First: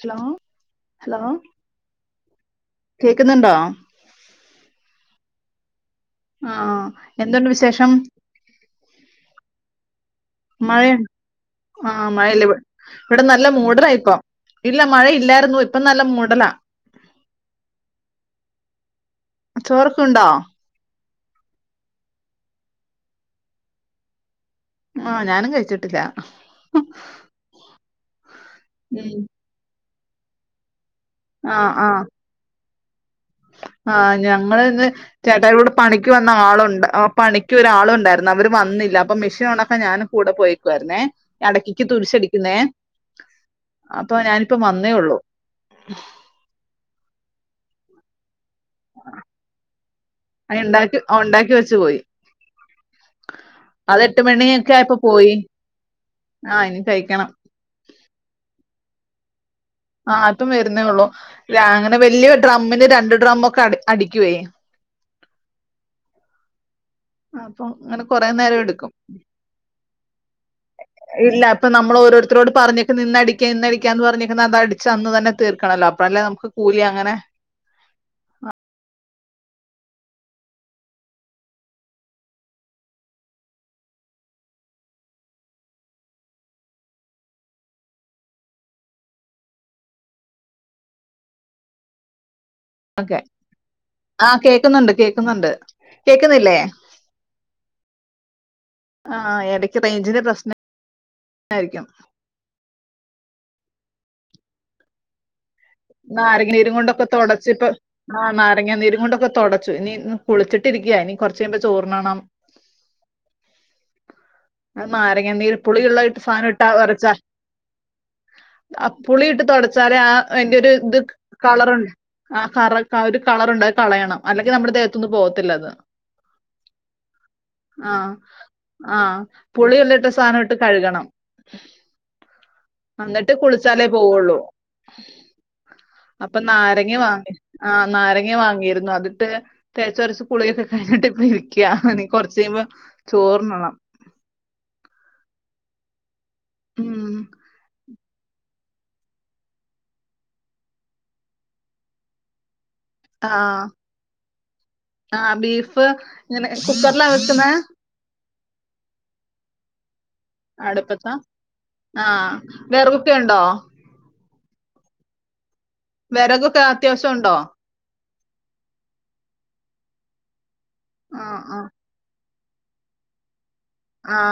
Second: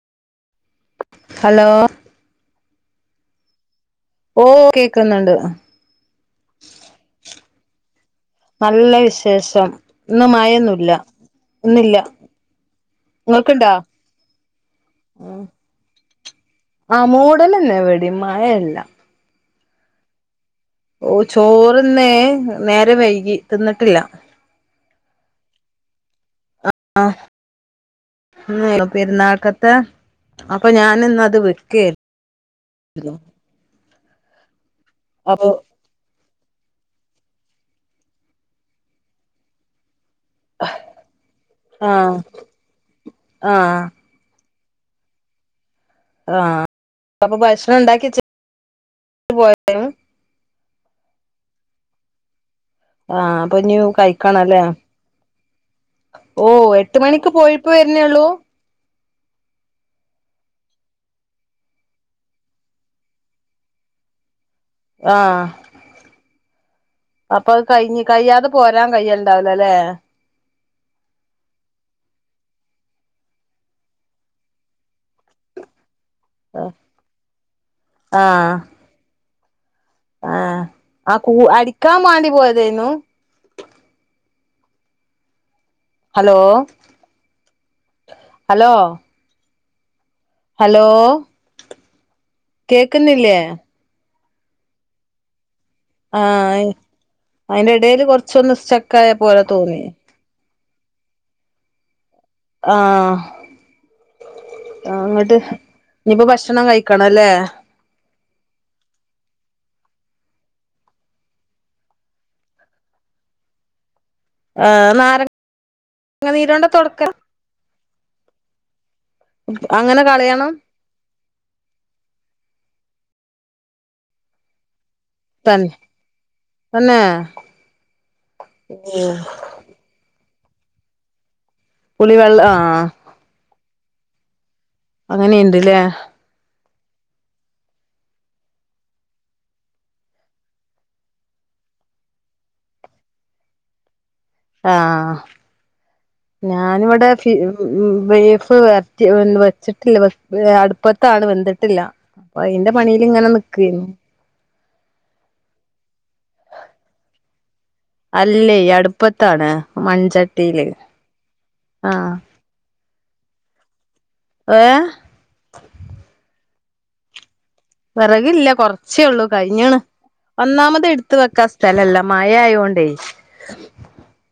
Hello hello. Hello കേക്ക്ന്ന്ണ്ടോ. ഓഹ് കേക്ക്ന്ന്ണ്ട്. ആഹ് ആഹ് എന്തുണ്ട് വിശേഷം. നല്ല വിശേഷം ഇന്ന് മയേന്നുല്ല. മഴയ ആ മയല്യ വ ഇവടെ നല്ല നിങ്ങൾക്കുണ്ടാ മൂടലായിപ്പം. ഇല്ല മഴ ഇല്ലാരുന്നു ഇപ്പ നല്ല മൂടല. ആ മൂടലന്നെ ഇവിടേം മഴയില്ല ചോറക്കുണ്ടോ. ഓഹ് ചോറ്ന്നേ നേരം വൈകി തിന്ന്ട്ടില്ല. ആഹ് ഞാനും കഴിച്ചിട്ടില്ല. ന്നെ ഉം. പെരുന്നാക്കത്തെ അപ്പൊ ഞാനിന്നത് ആ വെക്കേര്ന്നു ആഹ് ഞങ്ങളിന്ന് അപ്പൊ ചേട്ടായോട്- പണിക്ക് വന്ന ആളുണ്ട് ഓഹ് പണിക്കൊരാളുണ്ടാരുന്നു അവര് വന്നില്ല അപ്പൊ മെഷ്യൻഒണക്കാ ഞാനും- കൂടെപോയേക്കാരുന്നേ ഇടക്കിക്ക് ആ തുരിഷടിക്കുന്നേ ആ അപ പ്പൊ ഞാനിപ്പം വന്നേള്ളൂ. ആഹ് അത് അപ്പൊ ഭക്ഷണംണ്ടാക്കിച്ച് പോയെ. അയണ്ടാക്കി ഒണ്ടാക്കി വെച്ച് പോയി. ആഹ് അപ്പോ ന്നി അത് എട്ട് കഴിക്കാണല്ലേ മണിയൊക്കെ ആയപ്പോ പോയി ആ ഓഹ് ഇനി എട്ട് കഴിക്കണം മണിക്ക് പോയി. ഇപ്പവരുന്നേള്ളൂ. ആഹ് ഇപ്പം വര്ന്നേള്ളൂ രാ അ ങ്ങനെ വലിയ ഡ്രമ്മിന് രണ്ട് ഡ്രം ഒക്കെ അട അടിക്കുവേ. ആഹ് അപ്പൊ അത് കഴിഞ്ഞ് കയ്യാതെ പോരാൻ കയ്യണ്ടാവൂലല്ലേ. ഏഹ് ഇല്ല അപ്പം നമ്മള് ഓരോരുത്തോട് പറഞ്ഞേക്ക്ന്ന ഇന്നടിക്കാ ഇന്നടിക്കാ എന്ന് പറഞ്ഞേക്കുന്ന അത് അടിച്ചാഅന്ന് തന്നെ- തീർക്കണോല്ലോ അപ്പല്ലേ നമ്ക്ക് കൂലി അങ്ങനെ- ആഹ് ആഹ് ആകൂ അടിക്കാൻ മാണ്ടി പോയതയ്നൂ. Hello hello. ഹലോ. ഒക്കെ കേക്ക്ന്നില്ലേ. ആഹ് കേക്ക്ന്നൊണ്ട് കേക്ക്ന്നൊ ണ്ട്. കേക്ക്ന്നില്ലേ ആഹ് അയിന്റെ എടേല് കൊറച്ചൊന്ന് സ്റ്റക്കായ പോലെ ആഹ് എടക്ക് തോന്നി റേഞ്ചിന്റെ പ്രശ്ന നാരിക്കും. ആഹ ആ ഇങ്ങട്ട്. നാരങ്ങനീരുകൊണ്ടോക്കെ തുടച്ച്ട്ട് ആഹ് നാരങ്ങ നീരും കൊണ്ടൊക്കെ തൊടച്ചു ഇനി കുളിച്ചിട്ടിരിക്ക ഇനി കൊർചയ്യുമ്പോ ചോർണ്ണണം. [inaudible] അഹ് ആഹ് നാരങ്ങ നാരങ്ങനീര് പുളിയുള്ള ഇട്ട് സാനം നീരോണ്ട ട്ടാ തൊടക്ക ഒരച്ചാ. അ പുളിയിട്ട് തൊടച്ചാലേ അങ്ങനെ ആ വൻ. കളയണം ട് ദ് ക് കളർ അ ക റ ഒര് കളർണ്ട് അഹ്കളയണം അല്ലങ്കി നമ്മുടെദേഹത്ത്. ത്തുന്ന് പോവത്തില്ലന്ന് തന്നെ തന്നെ അത് അ അ പുളിയുള്ളട്ട സാനം ട്ട് കഴുകണം. പുളിവെൾ ആ. ന്നട്ട് കുളിച്ചാലേ പോവുള്ളൂ. അങ്ങനെയ്ണ്ട്ലെ. അപ്പം നാരങ്ങവാങ്ങി ആ നാരങ്ങ വാങ്ങിയിരുന്നു അതിട്ട്. തേച്ചോരച്ച് കുളിയൊക്കെ കഴിഞ്ഞിട്ട് പ്പരിക്യാ ഇനി കൊറച്ചയുമ്പോ ചോറുണ്ണണം. ആഹ ഞാൻവടെ ഉം ഫി വ് വ് ബീഫ് വര് റ്റി വെൻ വെച്ചിട്ടില്ല വെക് വെ അട്പ്പത്താണ് വന്തിട്ടില്ല. പ്പ അയിന്റെ പണില്ങ്ങനെ നിക്കേനി. ആഹ് ബീഫ് ഇങ്ങനെ കുക്കർലാ വെക്ക്ന്നേ? അല്ലേ അട്പ്പത്താണ് മൺച അടുപ്പത്താ ആഹ് വേറ കുപ്പിയണ്ടോ? ഏഹ് വെറകൊക്കെ അത്യാവശ്യം ഉണ്ടോ? വെറകില്ല കൊറച്ചേഒള്ളൂ കഴിഞ്ഞ്ണ്. ഒന്നാമത് ഇട്ത്ത് ആ വെക്കാ ആ സ്ഥലല്ല. മഴ മഴ ആയോണ്ടേ ആ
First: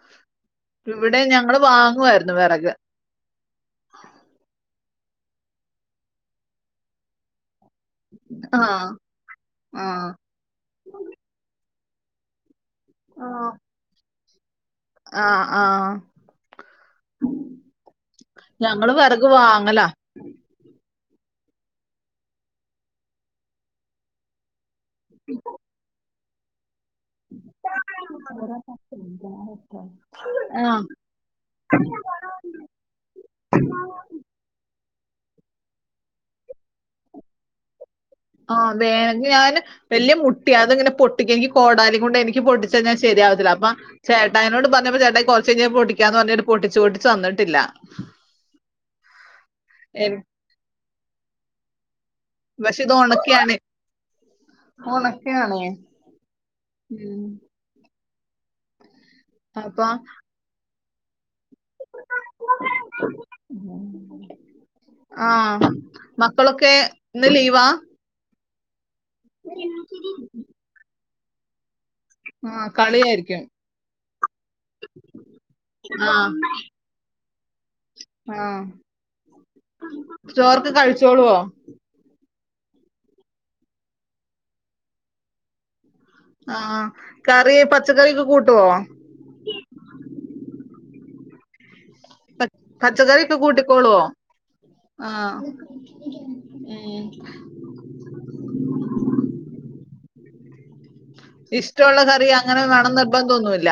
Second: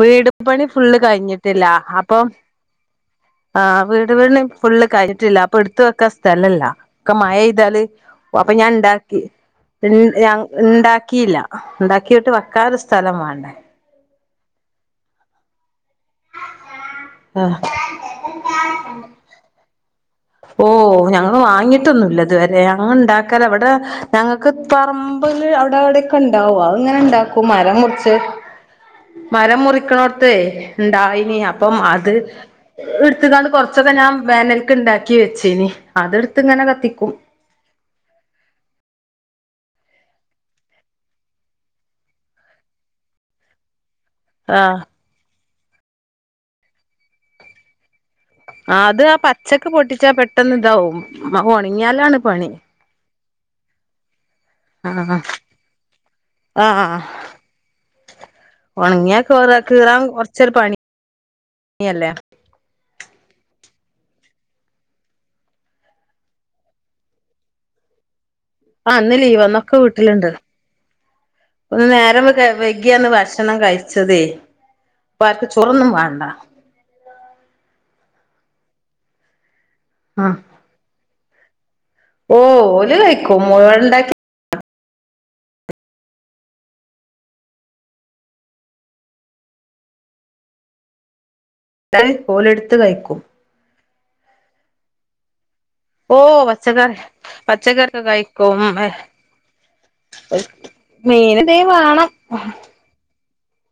വീട്പണി ഫുള്ള് ഇവിടെ ഞങ്ങള് കഴിഞ്ഞിട്ടില്ല അപ്പം വാങ്ങുവായിരുന്നു വെറക് ആഹ് വീട് പണി ഫുള്ള് കഴിഞ്ഞിട്ടില്ല അപ്പൊ ഇട്ത്ത് വെക്കാസ്ഥലല്ല ഒക്ക മഴായി പെയ്താല് അപ്പൊ ആ ഞാൻ ഇണ്ടാക്കി ആ ഞാ ഇണ്ടാക്കീല്ല. ഇണ്ടാക്കീട്ട് വക്കാനൊരുസ്ഥലം വാണ്ടേ. ആഹ് ആഹ് ആഹ് ഞങ്ങള് വെറക് വാങ്ങല ഓ ഞങ്ങള് വാങ്ങിട്ടൊന്നുല്ല ഇതുവരെ ഞങ്ങൾ ഇണ്ടാക്കലാ ഇവടെ ഞങ്ങൾക്ക് പറമ്പില് അവിടെ എവിടെക്കെ ഇണ്ടാവും. അത് ഇങ്ങനെ ഇണ്ടാക്കും. മരം മുറിച്ച് ഇവിടെ മരം പഞ്ചാരൊക്കെ മുറിക്ക്ണോട്ത്തെ ആ ഇണ്ടായിനി. അപ്പം അത് ഇട്ത്ത്കാണ്ട് കൊറച്ചൊക്കെ ഞാൻ വേനൽക്ക് ഇണ്ടാക്കി വെച്ചീനി അത് ഇട്ത്ത് ഇങ്ങനെ കത്തിക്കും. ആഹ് വേനൽക് ഞാന് വെല്ല്യ മുട്ടിയാ അത് ഇങ്ങനെ പൊട്ടിക്കെങ്കി കോടാലി കൊണ്ട് എനിക്ക് പൊട്ടിച്ചയിഞ്ഞാ ശരിയാവത്തില്ല. അപ്പം ചേട്ടായിനോട് ആഹ് പറഞ്ഞപൊ ചേട്ടായി കൊറച്ച് കഴിഞ്ഞാ പൊടിക്കാന്ന് പറഞ്ഞിട്ട് പൊട്ടിച്ചു പൊട്ടിച്ചു തന്നിട്ടില്ല. ആഹ് അത് ആ പച്ചക്ക് പൊട്ടിച്ചാ എനി- പെട്ടന്ന് ഇതാവും ഒണങ്ങിയാലാണ് പണി. പക്ഷേ ഇത് ഒണക്കിആണ്. ഒണക്കി ആണേ ആ ആ ഉം ഒണങ്ങിയാ കീറ അപ്പൊ കീറാൻ കൊറച്ചൊരു പണിയല്ലേ? [unintelligible] ആഹ് മക്കളൊക്കേ ഇന്ന് ലീവാ? ആഹ് ഇന്ന് ലീവാ ഇന്നൊക്കെ വീട്ടില്ണ്ട് ഒന്ന് നേരം വെ ക്കെ ആ വൈകിയാണ് കളിയായിരിക്കും ഭക്ഷണം കഴിച്ചതേ അപ്പൊ ആർക്കും ചോറൊന്നും വാണ്ട. ആ ആഹ് ആ ചോറൊക്കെ കഴിച്ചോളുവോ ഓ ഓല് കഴിക്കും മുഴുവുണ്ടാക്കി ആഹ് കറി പച്ചക്കറിഒക്കെ കൂട്ടുവോ പച് ഓലെടുത്ത് കഴിക്കും പച്ചക്കറി ഒക്കെ കൂട്ടിക്കോളുവോ ആഹ് ഓഹ് പച്ചക്കറി ഉം പച്ചക്കറി ഒക്കെ കഴിക്കും മീനെന്തേ വാണം നിർബന്ധൊന്നൂല്ല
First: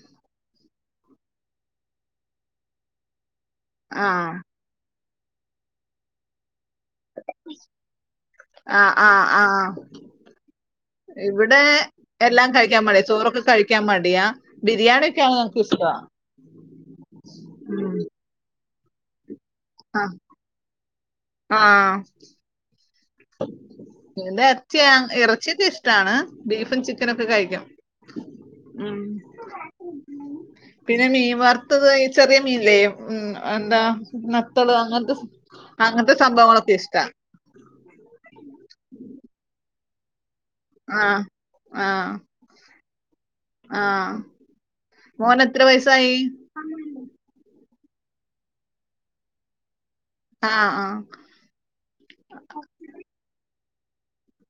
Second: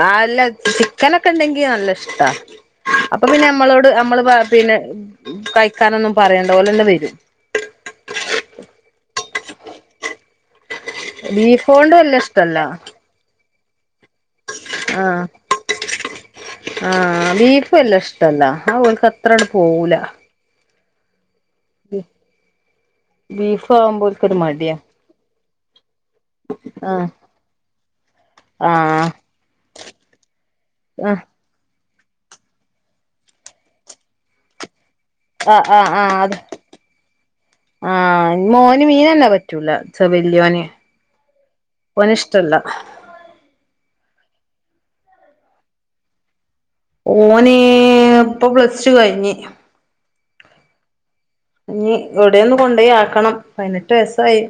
അല്ല ചിക്കനൊക്കെ ഇണ്ടെങ്കി നല്ല ഇഷ്ടാ അപ്പൊ പിന്നെ നമ്മളോട് നമ്മള് ആഹ് പിന്നെ കഴിക്കാനൊന്നും പറയണ്ട ഓലന്നെ വെരും ആഹ് ആഹ് ആഹ് ഇവിടെ ബീഫോണ്ട് വല്യ എല്ലാം ഇഷ്ടല്ല കഴിക്കാൻ മടിയാ ചോറൊക്കെ കഴി ക്കാൻ മടിയാ ബിരിയാണിയൊക്കെ ആഹ് ആണെ ഞങ്ങക്ക് ഇഷ്ടാ ആഹ് ബീഫ് വെല്ല്യ ഇഷ്ടല്ല അത് ഓൽക്ക് അത്രാണ്ട് പോവൂല ആഹ് ആഹ് ബീഫ് ആവുമ്പോ ഓൽക്കൊരു ഇവിടെ മടിയാ ഇറച്ചിയാ ഇറച്ചിയൊക്കെ ഇഷ്ടാണ് ബീഫും ആഹ് ചിക്കനൊക്കെ കഴിക്കും ഉം ആഹ് പിന്നെ ആഹ് മീൻവർ ത്തത് ചെറിയ മീനില്ലേ ഉം എന്താ നത്തള് അങ്ങൻത്തെ ആഹ് ആഹ് അങ്ങൻത്തെ ആഹ് അത് സംഭവങ്ങളൊക്കെ ഇഷ്ടാ ആഹ് മോന് മീനന്നെ പറ്റൂല വല്ല്യോന് ആഹ് ഓന് ആഹ് ഇഷ് ഇഷ്ട്ടല്ല ആഹ് മോന് എത്ര വയസ്സായി ഓന് ഇപ്പം പ്ലസ് ടു കഴിഞ്ഞ് ആഹ് ആഹ് ഇനി എവിടെ ഒന്ന് കൊണ്ടായി ആക്കണം പതിനെട്ട് വയസായി.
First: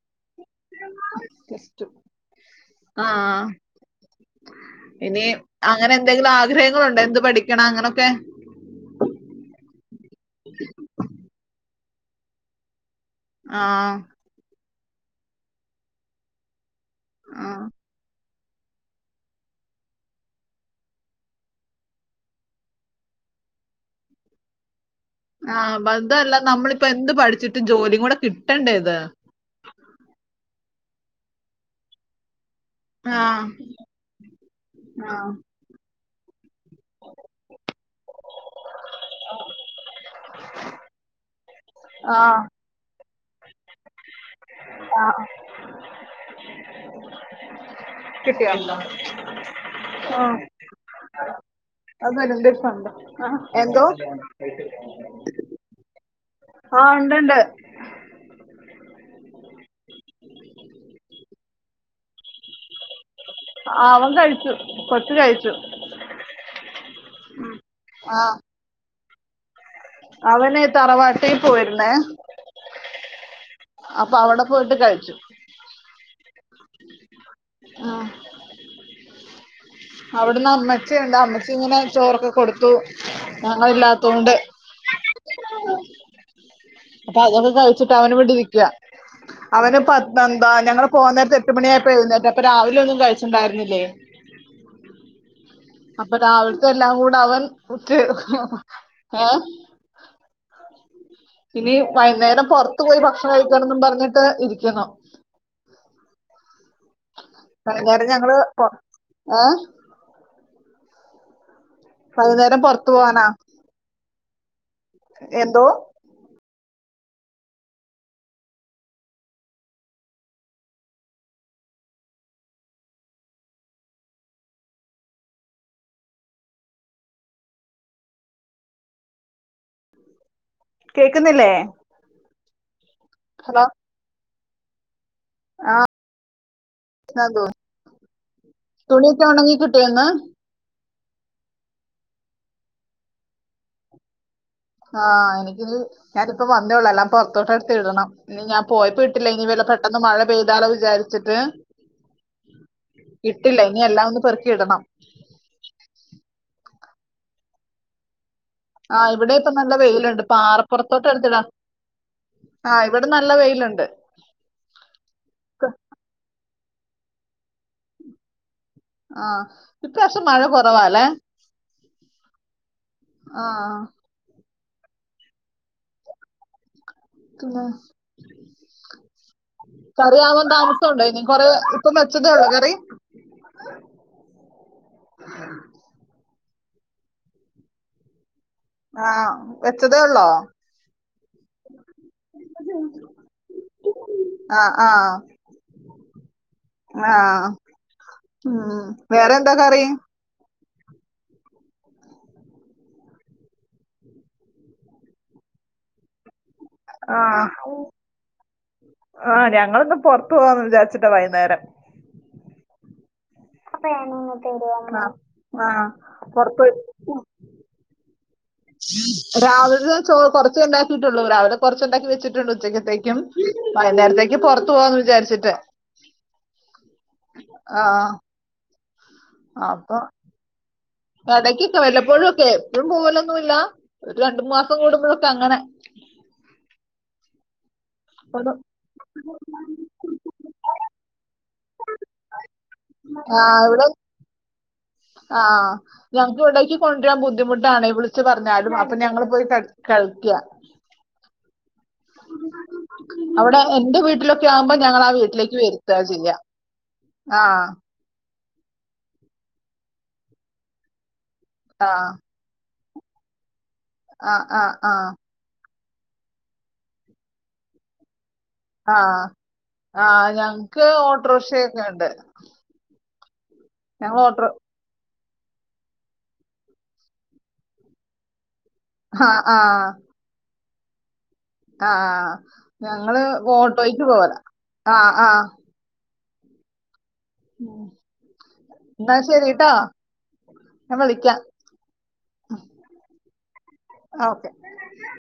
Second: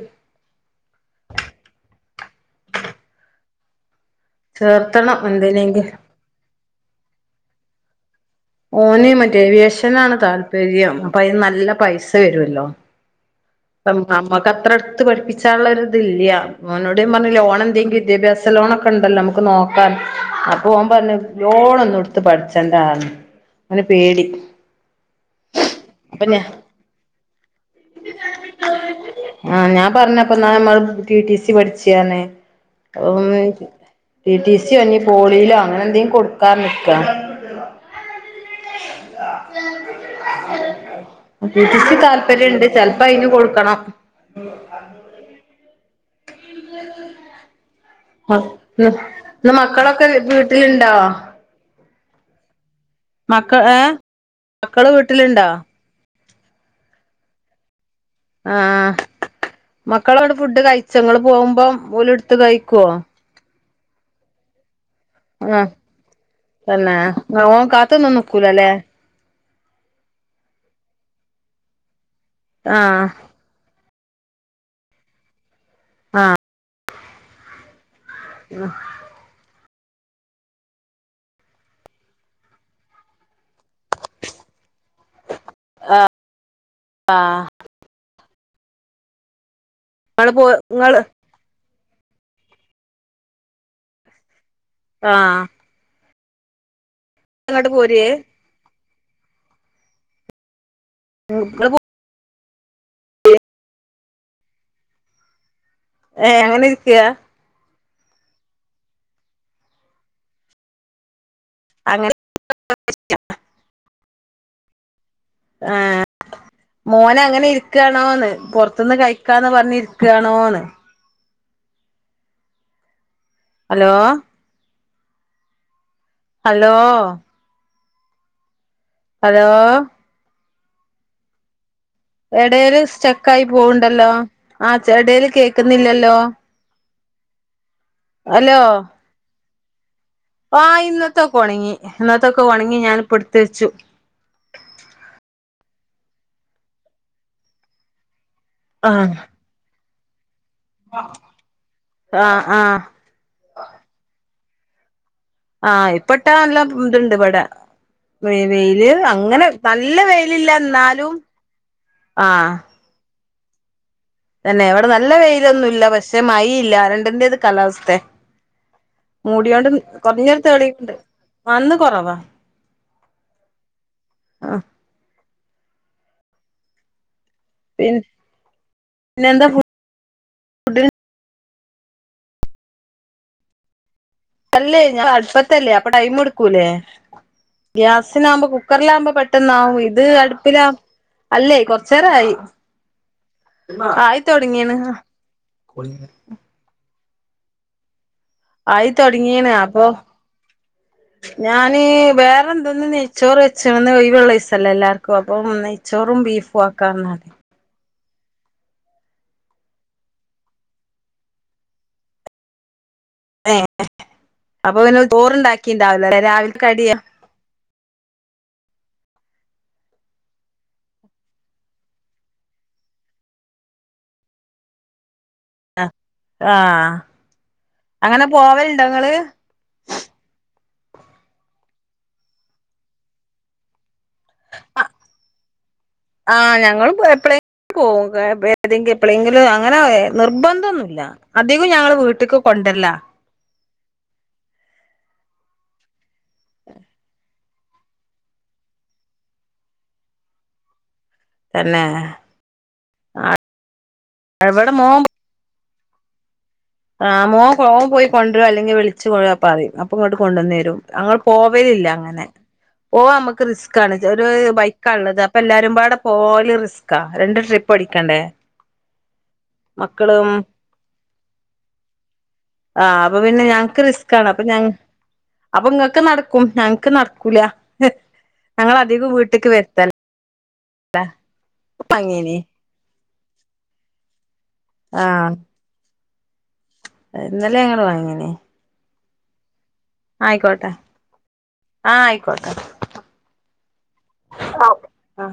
ആഹ് ചേർത്തണം ഇനി അങ്ങനെ എന്തിനെങ്കിലും എന്തെങ്കിലും ആഗ്രഹങ്ങളുണ്ടോ എന്ത് പഠിക്കണം അങ്ങനൊക്കെ? ഓന് മറ്റേ ഏവിയേഷനാണ് താല്പര്യം അപ്പൊ അയ്ന് നല്ല പൈസ വരുവല്ലോ? ആഹ് നമ്മക്ക് അത്ര അടുത്ത് പഠിപ്പിച്ചാനുള്ളൊരിത് ഇല്ല ഓനോട് ഞാൻ പറഞ്ഞ് ലോണ് ആഹ് എന്തെങ്കി വിദ്യാഭ്യാ ലോണൊക്കെ ഉണ്ടല്ലോ നമുക്ക് നോക്കാം അപ്പൊ ഓൻ പറഞ്ഞ് ലോണൊന്നും എടുത്ത് പഠിച്ചണ്ടാന്ന് അവന് പേടി. ആഹ് അപ്പൊ അതല്ല ഞാ നമ്മളിപ്പെന്ത് പഠിച്ചിട്ട് ജോലിയും കൂടെ കിട്ടണ്ടേ ഇത്. ആഹ് ഞാൻ പറഞ്ഞപ്പന്നാ അമ്മള് ടി ടി സി പഠിച്ചയാന്ന്. ആഹ് ടി ടി സിയോ ഇനി ആഹ് പോളിയിലോ അങ്ങനെന്തെ കൊടു ക്കാൻ നിക്കാ ടി ടി സി ആഹ് താല്പര്യംണ്ട് ചെലപ്പോ അയിന് കൊടുക്കണം. ആഹ് [unintelligible] കിട്ടിയോ ഇന്ന് ആഹ് മക്കളൊക്കെവീട്ടിലുണ്ടോ? മക്ക [unintelligible] ഏ എന്തോ? മക്കള് വീട്ടിലുണ്ടോ ആഹ് ഒണ്ട് ഒണ്ട് ആഹ് മക്കളവിടെ ഫുഡ് കഴിച്ചാ ഇങ്ങൾ പോകുമ്പം ഓലെടുത്ത് കഴിക്കോ ആഹ് അവൻ കഴിച്ചു കൊച്ചു കഴിച്ചു ആഹ് തന്നെ ഓന് കാത്തൊന്നും ആ നിക്കൂലല്ലേ അവന് തറവാട്ടി പോയിരുന്നേ. ആഹ് അപ്പൊ അവിടെ പോയിട്ട് കഴിച്ചു. ആഹ് ആഹ് ഉം അവിടുന്ന് അമ്മച്ചിയുണ്ട് അമ്മച്ചി ഇങ്ങനെ ചോറൊക്കെ കൊടുത്തു ഞങ്ങ ഇല്ലാത്തൊണ്ട്. അപ്പൊ ആഹ് അതൊക്കെ കഴിച്ചിട്ട് അവനവടെ ഇരിക്ക അവന് പ ഇങ്ങള് പോ എന്താ ഞങ്ങള് ഇങ്ങള് പോന്നേര എട്ടു മണിയായപ്പ എഴുന്നറ്റപ്പൊ രാവിലെ ഒന്നും കഴിച്ച്ണ്ടാരുന്നില്ലേ ആഹ് അപ്പ രാവിലത്തെല്ലാം കൂടെ അവൻ ഇങ്ങട്ട് പോരേ ഏഹ് ഇങ്ങള് ഇനി പോ വൈകുന്നേരം പുറത്തു പോയി ഭക്ഷണം കഴിക്കണന്നും പറഞ്ഞിട്ട് ഇരിക്കുന്നു. ഏഹ് അങ്ങനെ ഇരിക്ക? വൈന്നേരം ഞങ്ങള് പൊ ഏഹ് അങ്ങനെ വൈകുന്നേരം പുറത്തു പോകാനാ. എന്തോ ആഹ് മോനങ്ങനെ ഇരിക്കണോന്ന് പുറത്തുന്ന് കഴിക്കാന്ന് പറഞ്ഞ് ഇരിക്കണോന്ന്? ഹലോ ഹലോ ഹലോ കേക്കുന്നില്ലേ? ഇടേല് സ്റ്റക്കായി ഹലോ പോവണ്ടല്ലോ ആ ഇടേല് കേ ക്കുന്നില്ലല്ലോ ഹലോ തുണീക്കെ ഉണങ്ങി കിട്ടിയോ ഇന്ന് ആഹ് ഇന്നത്തെൊക്ക ഉണങ്ങി ഇന്നത്തൊക്കെ ഉണങ്ങി ഞാൻപ്പോ എടുത്തെച്ചു. ആഹ് എനിക്കിനി ഞാനിപ്പ വന്നേള്ളൂ എല്ലാം പൊറത്തോട്ടടുത്ത് ഇടണം ഇനി ഞാ പോയിപ്പോ ആഹ് ഇട്ടില്ല ഇനി വേല ട്ടന്ന് മഴ പെയ്താലോ വിചാരിച്ചിട്ട് ആഹ് ആഹ് ഇട്ടില്ല ഇനി എല്ലാം ഒന്ന് പെറക്കി ഇടണം. ആഹ് ഇപ്പട്ടാ നല്ല ഇതുണ്ട് ഇവട വെ വെയ്ല് ആ ഇവിടെ അങ്ങനെ ഇപ്പൊ നല്ല വെയിലുണ്ട് വെയ്ലില്ല പാറപ്പുറത്തോട്ട് എന്നാലും ആഹ് ഇവട നല്ല വെയ്ലോണ്ട് തന്നെ ഇവട നല്ല വെയ്ലൊന്നുല്ല പക്ഷെ മയയില്ല രണ്ടിന്റത് കാലാവസ്ഥെ ആ മൂടിയോണ്ടും ഇപ്രാവശ്യം കൊറഞ്ഞോര് മഴ തെളിണ്ട് കുറവാല്ലേ വന്ന് കൊറവാ ആഹ് ആഹ് പിന്ന പിൻ പിന്നെന്താ കറി ആവാം താമസൊണ്ടോ ഇനി കൊറെ ഇപ്പം വെച്ചതെ ഒള്ളൊ കറി അല്ലേ ഞാ അട്പ്പത്തല്ലേ അപ്പ ടൈംമെട്ക്കൂലേ ഗ്യാസ്നാമ്പ കു ആ ക്കർലാമ്പ പെട്ടന്നാവു വെച്ചതേ ഇത് ഉള്ളോ അടുപ്പില അല്ലേ കൊറച്ചെരായ് ആ ആയ്ത്തൊടങ്ങീണ് ആഹ് ഉം ആയി തൊടങ്ങീണ് വേറെന്താ കറി അപ്പൊ ഞാന് വേറെന്ത്ന്ന് നെയ്ച്ചോറ് വെച്ചണം ഇന്ന് ഒയ്വൊള്ള ദീസം എല്ലാർക്കും അപ്പൊ നെയ് ചോറും ബീഫുവാ ആഹ് ആഹ് ഞങ്ങള്ന്ന് പൊറത്ത് പോവാന്ന് വിചാരിച്ചിട്ട വൈന്നേരം ഏ അപ് അപ്പൊ പിന്നെ ആഹ് ചോറുണ്ടാക്കിണ്ടാവൂലല്ലേ രാവിലെ പൊറത്തോയ് കടിയാ രാവ്ൽത്തെ ചോർ കൊറച്ചെ ഇണ്ടാക്കിട്ടൊള്ളൂ രാവിലെ കൊറച്ചൊണ്ടാക്കി വെച്ചിട്ടൊണ്ട് ഉച്ചക്കത്തേക്കും വൈന്നേരത്തേക്ക് പൊറത്ത് പോവാന്ന് വിചാരിച്ച്ട്ട് അ ആഹ് ആ അങ്ങന പോവല്ണ്ടോ ഇങ്ങള് അപ്പൊ എടക്ക് ക്കെ വല്ലപ്പോഴു ഒക്കെ എപ്പഴും പോവലൊന്നുല്ല ഒര് രണ്ട് മാസം കൂടുമ്പോഴക്ക അങ്ങനെ ആഹ് ഞങ്ങളും പോ എപ്പളേ പോവും ഒരു [unintelligible] ഏതെങ്കി എപ്പളെങ്കിലും അങ്ങന എ നിർബന്ധന്നുല്ല അധിക്കും ഞങ്ങള് വീട്ട്ക്ക് കൊണ്ടര്ല്ല ആഹ് ഇവിടെ ആഹ് ഞങ്ങ്ക്ക് ഇവിടെക്ക് കൊണ്ടരാം ബു ദ്ധിമുട്ടാണെ വിളിച്ച് പറഞ്ഞാലും അപ്പ ഞങ്ങള് പോയി കട് കയിക്ക തന്നെ അവിടെ എന്റ വീട്ട്ലൊക്കെ ഇവിടെ ആവുമ്പം മോൻ ഞങ്ങളാ വീട്ട്ലേക്ക് വരുത്താ ചെയ്യാ ആഹ് ആ മോൻ കോ ഓൻ പോയി കൊണ്ടരും അല്ലെങ്കി വിളിച്ചു പോയെ പറയ് അപ്പ ഇങ്ങട്ട് കൊണ്ടന്നരും അങ്ങള് പോവലില്ല ആ അങ്ങനെ പോവാ നമ്മക്ക് റിസ്കാണ് ഒര് ആ ആ ആ ബൈക്കാള്ളത് അ പ്പ എല്ലാരും പാടെ പോവല് റിസ്ക്കാ രണ്ട് ട്രിപ്പ് അടിക്കണ്ടേ ആഹ് മക്കളും ആഹ് ഞങ്ങ്ക്ക് ഓട്ടോറ്ക്ഷ ക്കെണ്ട് ആഹ് അപ്പ പിന്നെ ഞങ്ങ്ക്ക് റിസ്ക്കാണ് അപ്പ ഓട്ടോ ഞങ്ങ് അപ്പം ഇങ്ങക്ക് നടക്കും ഞങ്ങ്ക്ക് നടക്കൂല ഞങ്ങള അധികോം ആ വീട്ട്ക്ക് ആ വരുത്ത ലാ ആഹ് ഞങ്ങള് ഓട്ടോയ്ക്ക് പോവല ആ ആഹ് ആഹ് ഏഹ് ഇന്നലെ ഞങ്ങള് വാങ്ങിനി ഇന്നാ ശെരിട്ടോ ആയ്ക്കോട്ടെ ആഹ് ആയ്ക്കോട്ടെ ആഹ് ഓക്കെ ആ